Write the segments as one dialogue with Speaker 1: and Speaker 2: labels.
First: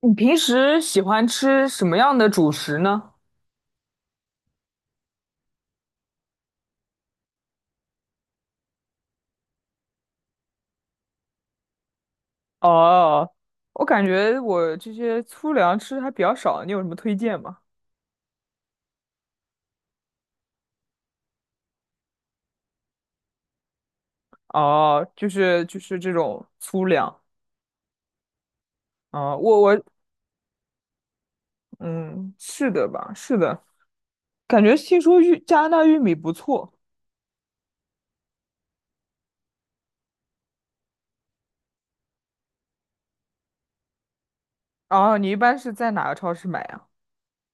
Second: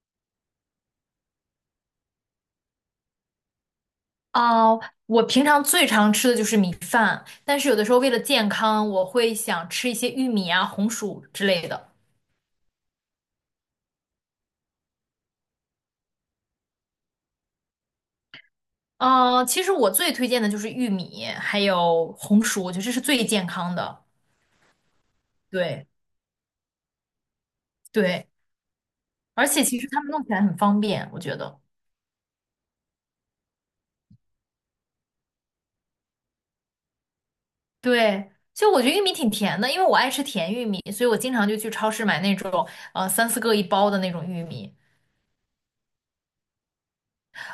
Speaker 1: 你平时喜欢吃什么样的主食呢？
Speaker 2: 哦，我平常最常吃的就是米饭，但是有的时候为了健康，我会想吃一些玉米啊、红薯之类的。
Speaker 1: 哦，我感觉我这些粗粮吃的还比较少，你有什么推荐吗？
Speaker 2: 嗯、其实我最推荐的就是玉米，还有红薯，我觉得这是最健康的。
Speaker 1: 哦，就是就
Speaker 2: 对
Speaker 1: 是这种粗粮。
Speaker 2: 对，
Speaker 1: 啊、
Speaker 2: 而且其实他们弄起来很方便，我觉得。
Speaker 1: 嗯，是的吧，是的。感觉听说加拿大玉米不错。
Speaker 2: 对，就我觉得玉米挺甜的，因为我爱吃甜玉米，所以我经常就去超市买那种三四个一包的那种玉米。
Speaker 1: 哦，你一般是在哪个超市买呀？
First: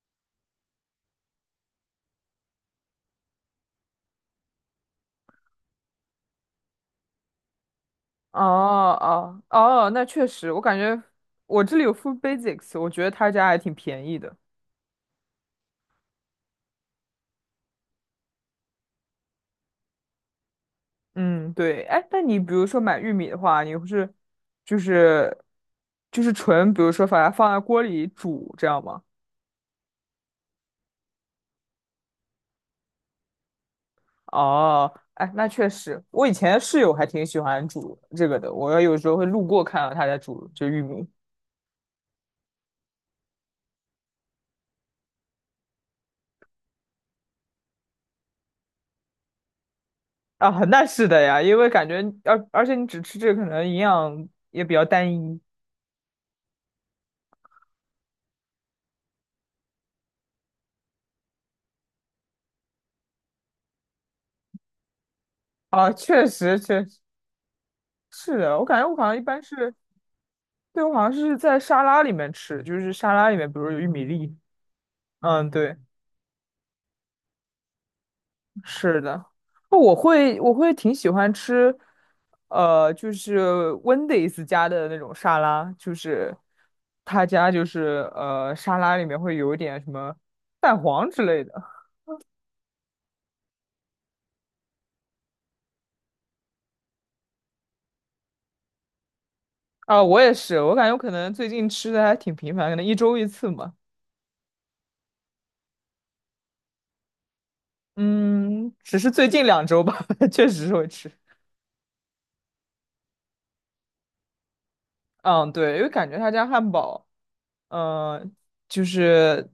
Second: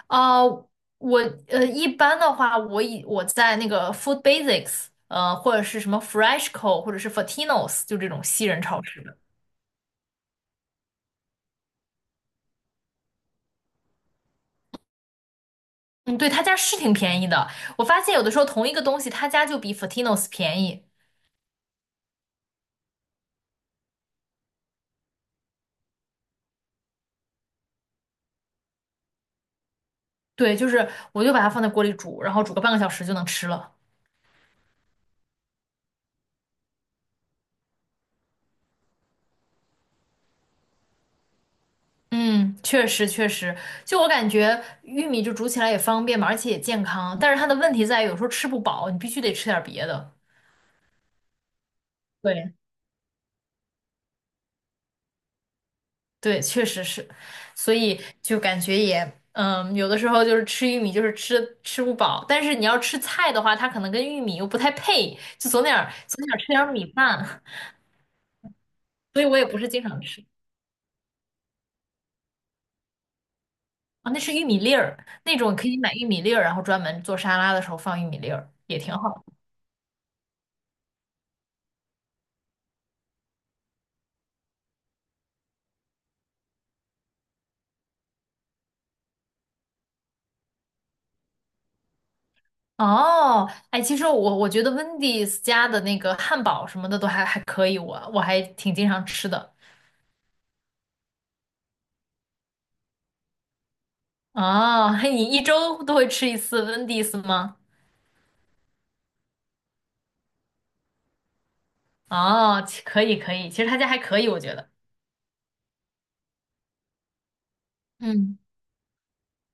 Speaker 2: 啊，呃我呃，一般的话，我在那个 Food Basics,或者是什么 Freshco，或者是 Fortinos，就这种
Speaker 1: 哦
Speaker 2: 西人超市的。
Speaker 1: 哦哦，那确实，我感觉我这里有 Food Basics,我觉得他家还挺便宜的。
Speaker 2: 嗯，对，他家是挺便宜的。我发现有的时候同一个东西，他家就比 Fortinos 便宜。
Speaker 1: 嗯，对，哎，那你比如说买玉米的话，你是就是就是纯，比如说把它放在锅里煮，这样吗？
Speaker 2: 对，就是我就把它放在锅里煮，然后煮个半个小时就能吃了。
Speaker 1: 哦，哎，那确实，我以前室友还挺喜欢煮这个的，我有时候会路过看到他在煮这玉米。
Speaker 2: 嗯，确实确实，就我感觉玉米就煮起来也方便嘛，而且也健康。但是它的问题在于有时候吃不饱，你必须得吃点别的。
Speaker 1: 啊，那是的呀。因为感觉而
Speaker 2: 对。
Speaker 1: 而且你只吃这个，可能营养也比较单一。
Speaker 2: 对，确实是，所以就感觉也，有的时候就是吃玉米就是吃不饱，但是你要吃菜的话，它可能跟玉米又不太配，就总点
Speaker 1: 啊，
Speaker 2: 儿总
Speaker 1: 确
Speaker 2: 点吃
Speaker 1: 实
Speaker 2: 点儿
Speaker 1: 确
Speaker 2: 米
Speaker 1: 实
Speaker 2: 饭，
Speaker 1: 是的。我感觉我好像一
Speaker 2: 所以我
Speaker 1: 般
Speaker 2: 也不是
Speaker 1: 是，
Speaker 2: 经常吃。
Speaker 1: 对，我好像是在沙拉里面吃，就是沙拉里面，比如有玉米
Speaker 2: 那是
Speaker 1: 粒。
Speaker 2: 玉米粒儿，那
Speaker 1: 嗯，
Speaker 2: 种可
Speaker 1: 对。
Speaker 2: 以买玉米粒儿，然后专门做沙拉的时候放玉米粒儿，也挺
Speaker 1: 是
Speaker 2: 好
Speaker 1: 的，
Speaker 2: 的。
Speaker 1: 那我会挺喜欢吃，就是 Wendy's 家的那种沙拉，就是他家就是沙拉里面会有一点什么蛋黄之类的。
Speaker 2: 哦，哎，其实我觉得 Wendy's 家的那个汉堡什么的都还可以，我还挺经常吃的。
Speaker 1: 啊，我也是。我感觉我可能最近吃的还挺频繁，可能一周一次嘛。
Speaker 2: 哦，嘿，你一周都会吃一次 Wendy's 吗？
Speaker 1: 嗯，只是最近2周吧，确实是会吃。
Speaker 2: 哦，可以可以，其实他家还可以，我觉得。
Speaker 1: 嗯，对，因为感觉他家汉堡，呃，
Speaker 2: 嗯，
Speaker 1: 就是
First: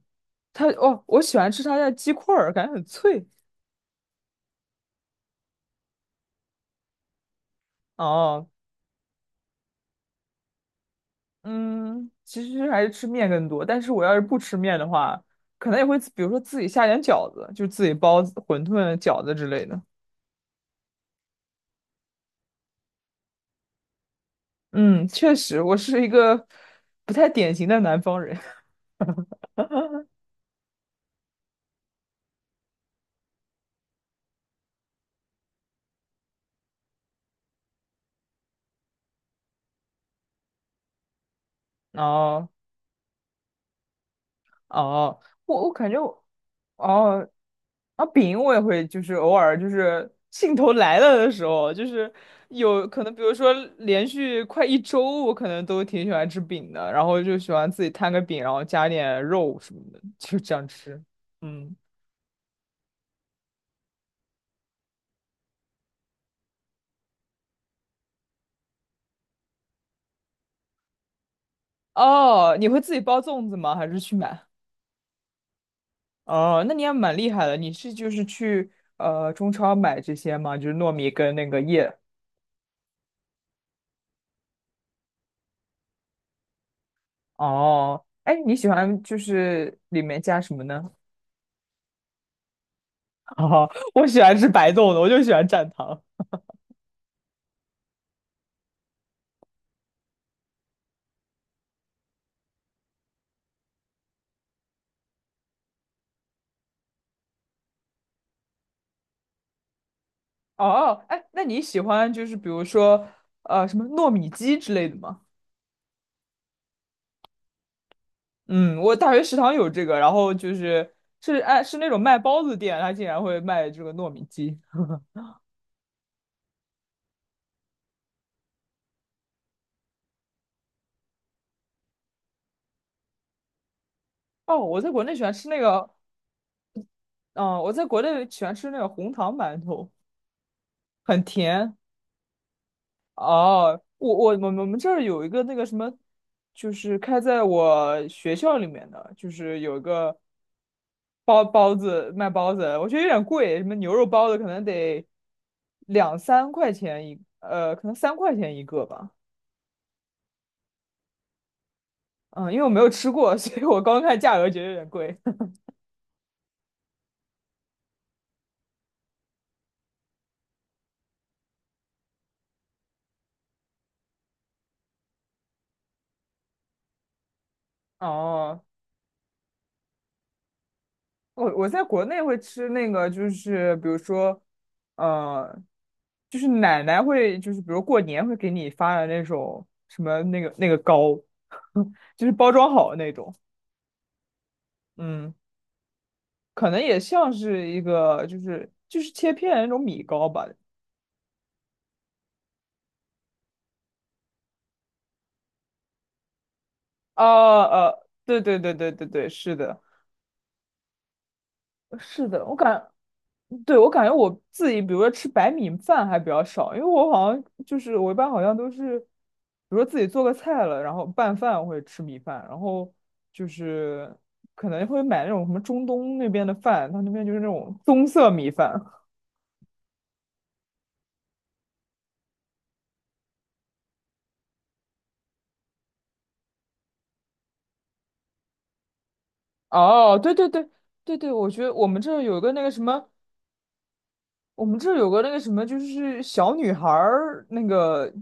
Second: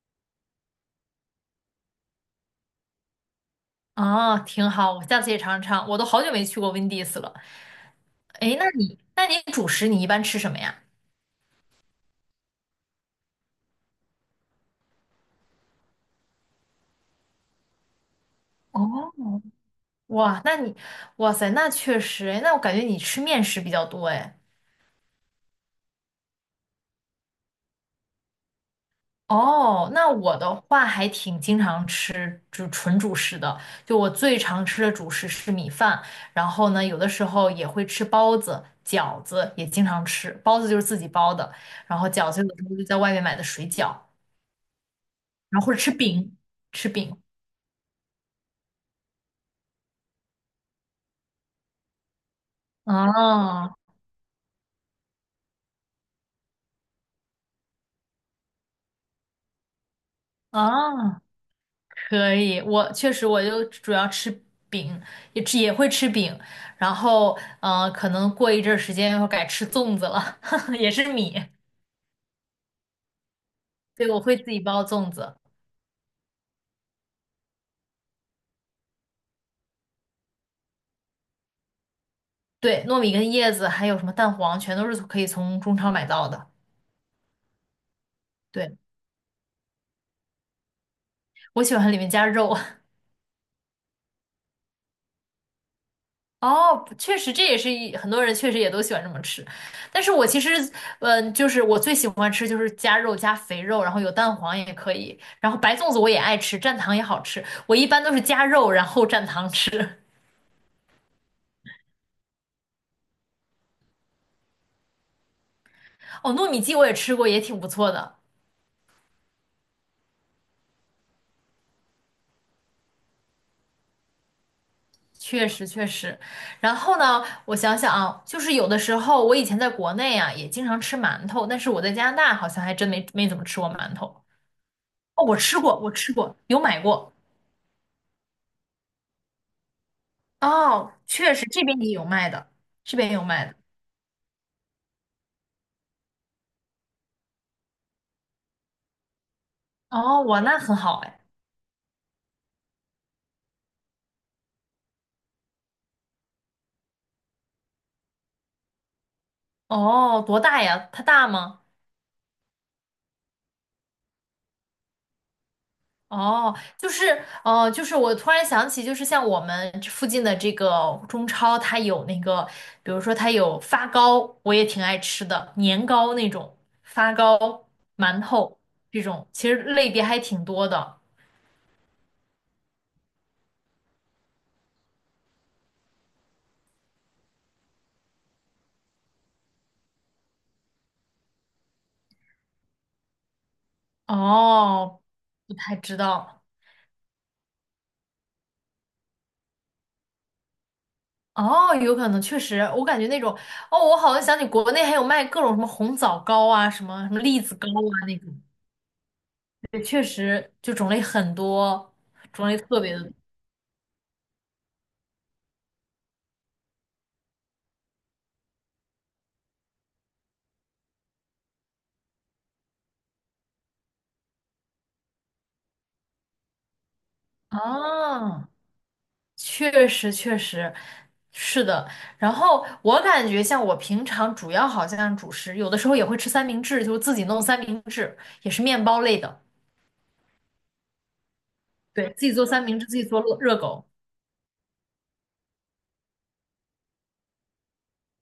Speaker 1: 他哦，我喜欢吃他家鸡块儿，感觉很脆。
Speaker 2: 哦，挺好，我下次也尝尝。我都好久没去过 Wendy's 了。
Speaker 1: 哦，
Speaker 2: 哎，那你主食你一般吃什么呀？
Speaker 1: 嗯，其实还是吃面更多。但是我要是不吃面的话，可能也会比如说自己下点饺子，就自己包子馄饨、饺
Speaker 2: 哦，
Speaker 1: 子之类的。
Speaker 2: 哇，那你，哇塞，那确实，哎，那我感觉你吃面食比较多，哎。
Speaker 1: 嗯，确实，我是一个不太典型的南方人。
Speaker 2: 哦，那 我的话还挺经常吃就纯主食的，就我最常吃的主食是米饭，然后呢，有的时候也会吃包子、饺子，也经常吃。包子就是自己包的，然后饺子
Speaker 1: 哦
Speaker 2: 有的时候就在外面买的水饺。
Speaker 1: 哦，
Speaker 2: 然
Speaker 1: 我
Speaker 2: 后
Speaker 1: 我
Speaker 2: 或者
Speaker 1: 感
Speaker 2: 吃
Speaker 1: 觉我，
Speaker 2: 饼，吃饼。
Speaker 1: 哦，啊，饼我也会，就是偶尔就是兴头来了的时候，就是有可能，比如说
Speaker 2: 哦
Speaker 1: 连续快一周，我可能都挺喜欢吃饼的，然后就喜欢自己摊个饼，然后加点肉什么的，就这样吃。
Speaker 2: 哦，
Speaker 1: 嗯，
Speaker 2: 可以。我确实我就主要吃饼，也会吃饼。然后可能过一阵儿时间要改吃粽子了，也是米。
Speaker 1: 哦，你会自己包粽子吗？还是
Speaker 2: 对，
Speaker 1: 去
Speaker 2: 我会
Speaker 1: 买？
Speaker 2: 自己包粽子。
Speaker 1: 哦，那你也蛮厉害的，你是就是去中超买这些吗？就是糯米跟那个叶。
Speaker 2: 对，糯米跟叶子还有什么蛋黄，全都是可以从中超买到的。
Speaker 1: 哦，哎，你喜
Speaker 2: 对，
Speaker 1: 欢就是里面加什么呢？
Speaker 2: 我喜欢里面加肉。
Speaker 1: 哦，我喜欢吃白粽子，我就喜欢蘸糖。
Speaker 2: 哦，确实，这也是很多人确实也都喜欢这么吃，但是我其实，就是我最喜欢吃就是加肉加肥肉，然后有蛋黄也可以，然后白粽子我也爱吃，蘸糖也好吃，我一般都是加肉然后蘸糖吃。
Speaker 1: 哦，哎，那你喜欢就是比如说什么糯米鸡之类的吗？
Speaker 2: 哦，糯米鸡我也吃过，也挺不错的，
Speaker 1: 嗯，我大学食堂有这个，然后就是是那种卖包子店，它竟然会卖这个糯米鸡。
Speaker 2: 确实确实。然后呢，我想想啊，就是有的时候我以前在国内啊也经常吃馒头，但是我在加拿大好像还真没怎么吃过馒头。
Speaker 1: 哦，
Speaker 2: 哦，我吃过，我吃过，有买过。
Speaker 1: 我在国内喜欢吃那个红糖馒头，
Speaker 2: 哦，
Speaker 1: 很
Speaker 2: 确实这
Speaker 1: 甜。
Speaker 2: 边也有卖的，这边也有卖的。
Speaker 1: 哦，我们这儿有一个那个什么，就是开在我学校里面的，就是有一个
Speaker 2: 哦，哇，那很好哎。
Speaker 1: 包包子卖包子。我觉得有点贵，什么牛肉包子可能得两三块钱一，可能三块钱一个吧。
Speaker 2: 哦，多大呀？它大吗？
Speaker 1: 嗯，因为我没有吃过，所以我刚看价格觉得有点贵。
Speaker 2: 就是我突然想起，就是像我们这附近的这个中超，它有那个，比如说它有发糕，我也挺爱吃的，年糕那种，发糕、馒头
Speaker 1: 哦，
Speaker 2: 这种，其实类别还挺多的。
Speaker 1: 我在国内会吃那个，就是比如说，呃，就是奶奶会，就是比如过年会给你发的那种什么那个糕，就是包装好的那种。
Speaker 2: 哦，
Speaker 1: 嗯，
Speaker 2: 不太知道。
Speaker 1: 可能也像是一个就是切片的那种米糕吧。
Speaker 2: 哦，有可能，确实，我感觉那种，哦，我好像想起国内还有卖各种什么红枣糕啊，什么什么
Speaker 1: 啊
Speaker 2: 栗子糕
Speaker 1: 啊，
Speaker 2: 啊那种，
Speaker 1: 对对对对对对，是的，
Speaker 2: 对，确实就种类很多，
Speaker 1: 是的，
Speaker 2: 种类特别的多。
Speaker 1: 对，我感觉我自己，比如说吃白米饭还比较少，因为我好像就是我一般好像都是，比如说自己做个菜了，然后拌饭或者吃米饭，然后就是可能会买那种什么中东那边的饭，他那边就是那种棕色
Speaker 2: 啊，
Speaker 1: 米饭。
Speaker 2: 确实确实是的。然后我感觉像我平常主要好像主食，有的时候也会吃三明治，就是自己弄三明治，也是面包类的。
Speaker 1: 哦，对对对对对，我觉得我们这
Speaker 2: 对，
Speaker 1: 儿
Speaker 2: 自己
Speaker 1: 有
Speaker 2: 做
Speaker 1: 个那
Speaker 2: 三
Speaker 1: 个
Speaker 2: 明
Speaker 1: 什
Speaker 2: 治，自己
Speaker 1: 么，
Speaker 2: 做热狗。
Speaker 1: 我们这儿有个那个什么，就是小女孩儿那个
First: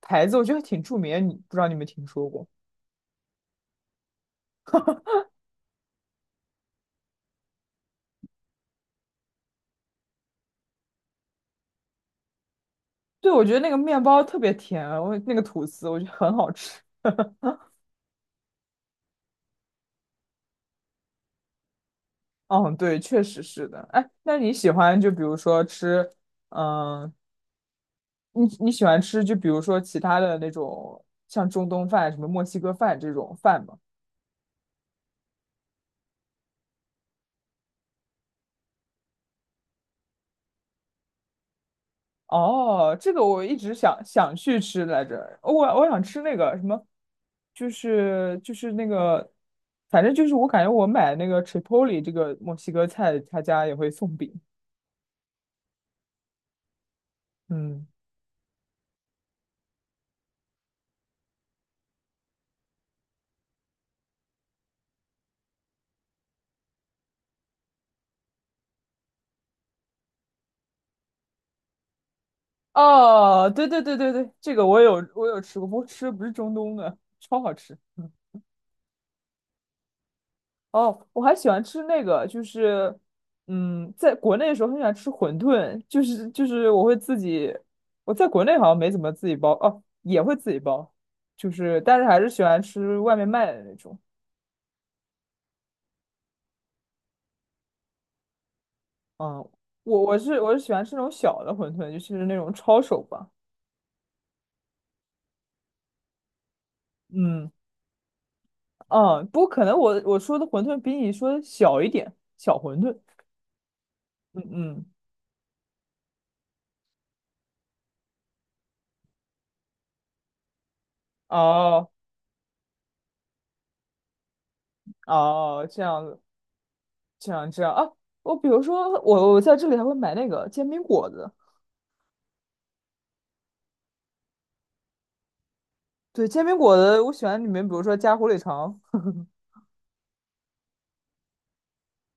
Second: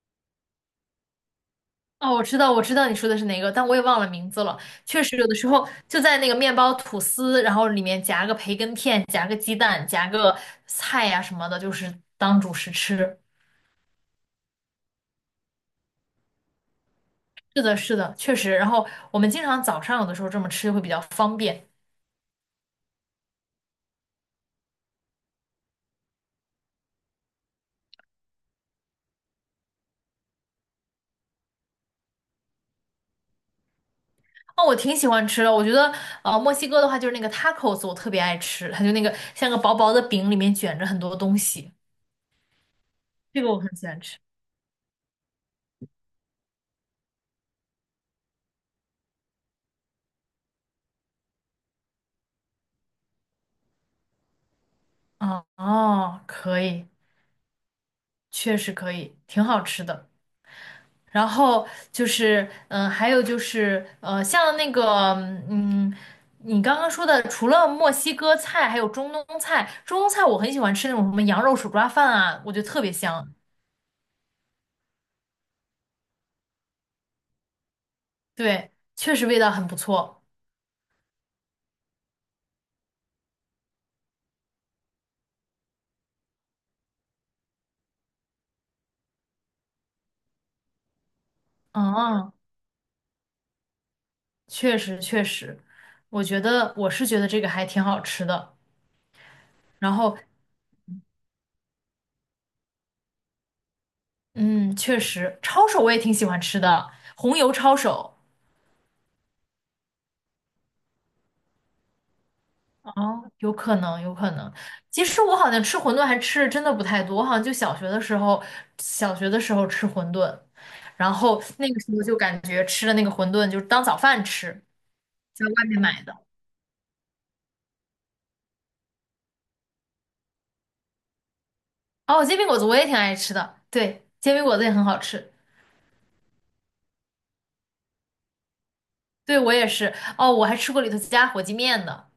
Speaker 1: 牌子，我觉得挺著名的，你不知道你有没有听
Speaker 2: 哦，我
Speaker 1: 说
Speaker 2: 知
Speaker 1: 过？
Speaker 2: 道，我知道你说的是哪个，但我也忘了名字了。确实，有的时候就在那个面包吐司，然后里面夹个培根片，夹个鸡蛋，夹个菜呀、什么的，就是当主食吃。
Speaker 1: 对，我觉得那个面包特别甜，我那个吐司我觉得很好吃。
Speaker 2: 是的，是的，确实。然后我们经常早上有的时候这么吃会比较方便。
Speaker 1: 哦，对，确实是的。哎，那你喜欢就比如说吃，嗯，你喜欢吃就比如说其他的那种像中东饭、什么墨西哥饭这种饭吗？
Speaker 2: 哦，我挺喜欢吃的。我觉得，呃，墨西哥的话就是那个 tacos，我特别爱吃，它就那个像个薄薄的饼，里面卷着很多东西，
Speaker 1: 哦，这个
Speaker 2: 这
Speaker 1: 我
Speaker 2: 个
Speaker 1: 一
Speaker 2: 我
Speaker 1: 直
Speaker 2: 很喜
Speaker 1: 想
Speaker 2: 欢吃。
Speaker 1: 想去吃来着，我想吃那个什么，就是那个，反正就是我感觉我买那个 Chipotle 这个墨西哥菜，他家也会送饼。
Speaker 2: 哦哦，可以，
Speaker 1: 嗯，
Speaker 2: 确实可以，挺好吃的。然后就是，嗯、还有就是，呃，像那个，嗯，你刚刚说的，除了墨西哥菜，还有中东菜。中东菜我很喜欢吃那种什么羊肉手抓饭啊，我觉得特别香。
Speaker 1: 哦，对对对对对，这个我有吃过，不过吃的不是中东的，超好吃。嗯
Speaker 2: 对，确实味道很不错。
Speaker 1: 哦，我还喜欢吃那个，就是，嗯，在国内的时候很喜欢吃馄饨，就是我会自己，我在国内好像没怎么自己包，哦，也会自己包，就是但是还是
Speaker 2: 嗯，
Speaker 1: 喜欢吃外面卖的那种。
Speaker 2: 确实确实，我觉得觉得这个还挺好吃的。
Speaker 1: 嗯，
Speaker 2: 然
Speaker 1: 我我
Speaker 2: 后，
Speaker 1: 是我是喜欢吃那种小的馄饨，就是那种抄手吧。
Speaker 2: 嗯，确实，抄手我也挺喜欢吃的，红
Speaker 1: 嗯
Speaker 2: 油抄手。
Speaker 1: 嗯，不过可能我说的馄饨比你说的小一点，小馄饨。
Speaker 2: 哦，有可能，有可
Speaker 1: 嗯
Speaker 2: 能。
Speaker 1: 嗯，
Speaker 2: 其实我好像吃馄饨还吃的真的不太多，我好像就小学的时候，小学的时候吃馄饨，然后那个时
Speaker 1: 哦
Speaker 2: 候就感觉吃的那个馄饨就是当早饭吃，在外
Speaker 1: 哦，
Speaker 2: 面
Speaker 1: 这
Speaker 2: 买
Speaker 1: 样
Speaker 2: 的。
Speaker 1: 子。这样啊，我比如说我在这里还会买那个煎饼果子，
Speaker 2: 哦，煎饼果子我也挺爱吃的，对，煎饼果子也很好吃。
Speaker 1: 对，煎饼果子我喜欢里面，比如说加火腿肠。
Speaker 2: 对，我也是。哦，我还吃过里头加火鸡面的。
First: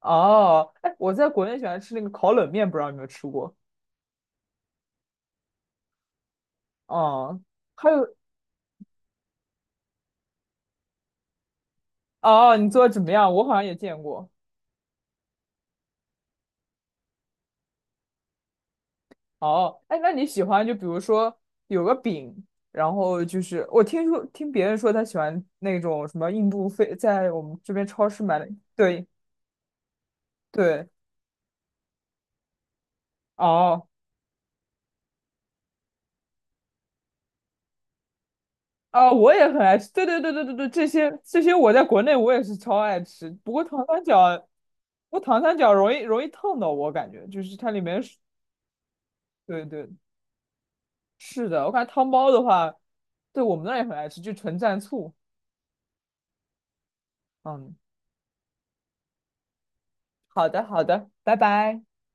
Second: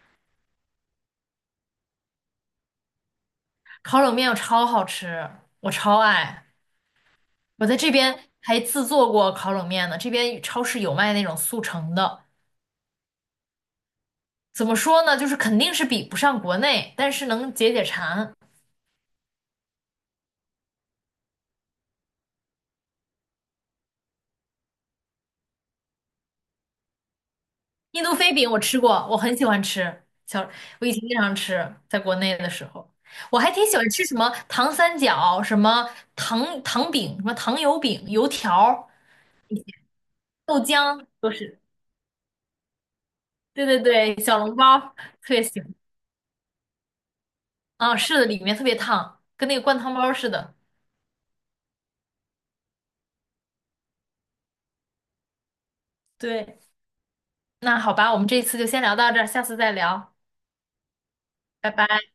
Speaker 1: 哦，哎，我在国内喜欢吃那个烤冷面，不知道你有没有吃过？
Speaker 2: 烤冷面我超好吃，我超爱。
Speaker 1: 哦，
Speaker 2: 我在
Speaker 1: 还
Speaker 2: 这
Speaker 1: 有
Speaker 2: 边还自做过烤冷面呢，这边超市有卖那种速成的。
Speaker 1: 哦，你做的怎么样？我好像也见过。
Speaker 2: 怎么说呢，就是肯定是比不上国内，但是能解解馋。
Speaker 1: 哦，哎，那你喜欢就比如说有个饼，然后就是我听说听别人说他喜欢那种什么印度飞，在我们这边
Speaker 2: 印
Speaker 1: 超
Speaker 2: 度
Speaker 1: 市
Speaker 2: 飞
Speaker 1: 买的，
Speaker 2: 饼我吃过，
Speaker 1: 对
Speaker 2: 我很喜欢吃，我
Speaker 1: 对，
Speaker 2: 以前经常吃，在国内的时候，我还挺喜
Speaker 1: 哦。
Speaker 2: 欢吃什么糖三角、什么糖糖饼、什么糖油饼、油条、
Speaker 1: 啊、我也很爱吃。对对对对对
Speaker 2: 豆
Speaker 1: 对，这
Speaker 2: 浆
Speaker 1: 些
Speaker 2: 都
Speaker 1: 这些
Speaker 2: 是。
Speaker 1: 我在国内我也是超爱吃。
Speaker 2: 对对对，小笼包
Speaker 1: 不过
Speaker 2: 特
Speaker 1: 糖
Speaker 2: 别
Speaker 1: 三
Speaker 2: 喜欢。
Speaker 1: 角容易烫到我，感觉就是它里
Speaker 2: 啊，
Speaker 1: 面
Speaker 2: 是
Speaker 1: 是，
Speaker 2: 的，里面特别烫，跟那个
Speaker 1: 对
Speaker 2: 灌
Speaker 1: 对，
Speaker 2: 汤包似的。
Speaker 1: 是的。我感觉汤包的话，对我们那儿也很爱吃，就纯蘸醋。
Speaker 2: 对，
Speaker 1: 嗯，
Speaker 2: 那好吧，我们这一次就先聊到这儿，下次再聊，
Speaker 1: 好的好的，拜
Speaker 2: 拜
Speaker 1: 拜。
Speaker 2: 拜。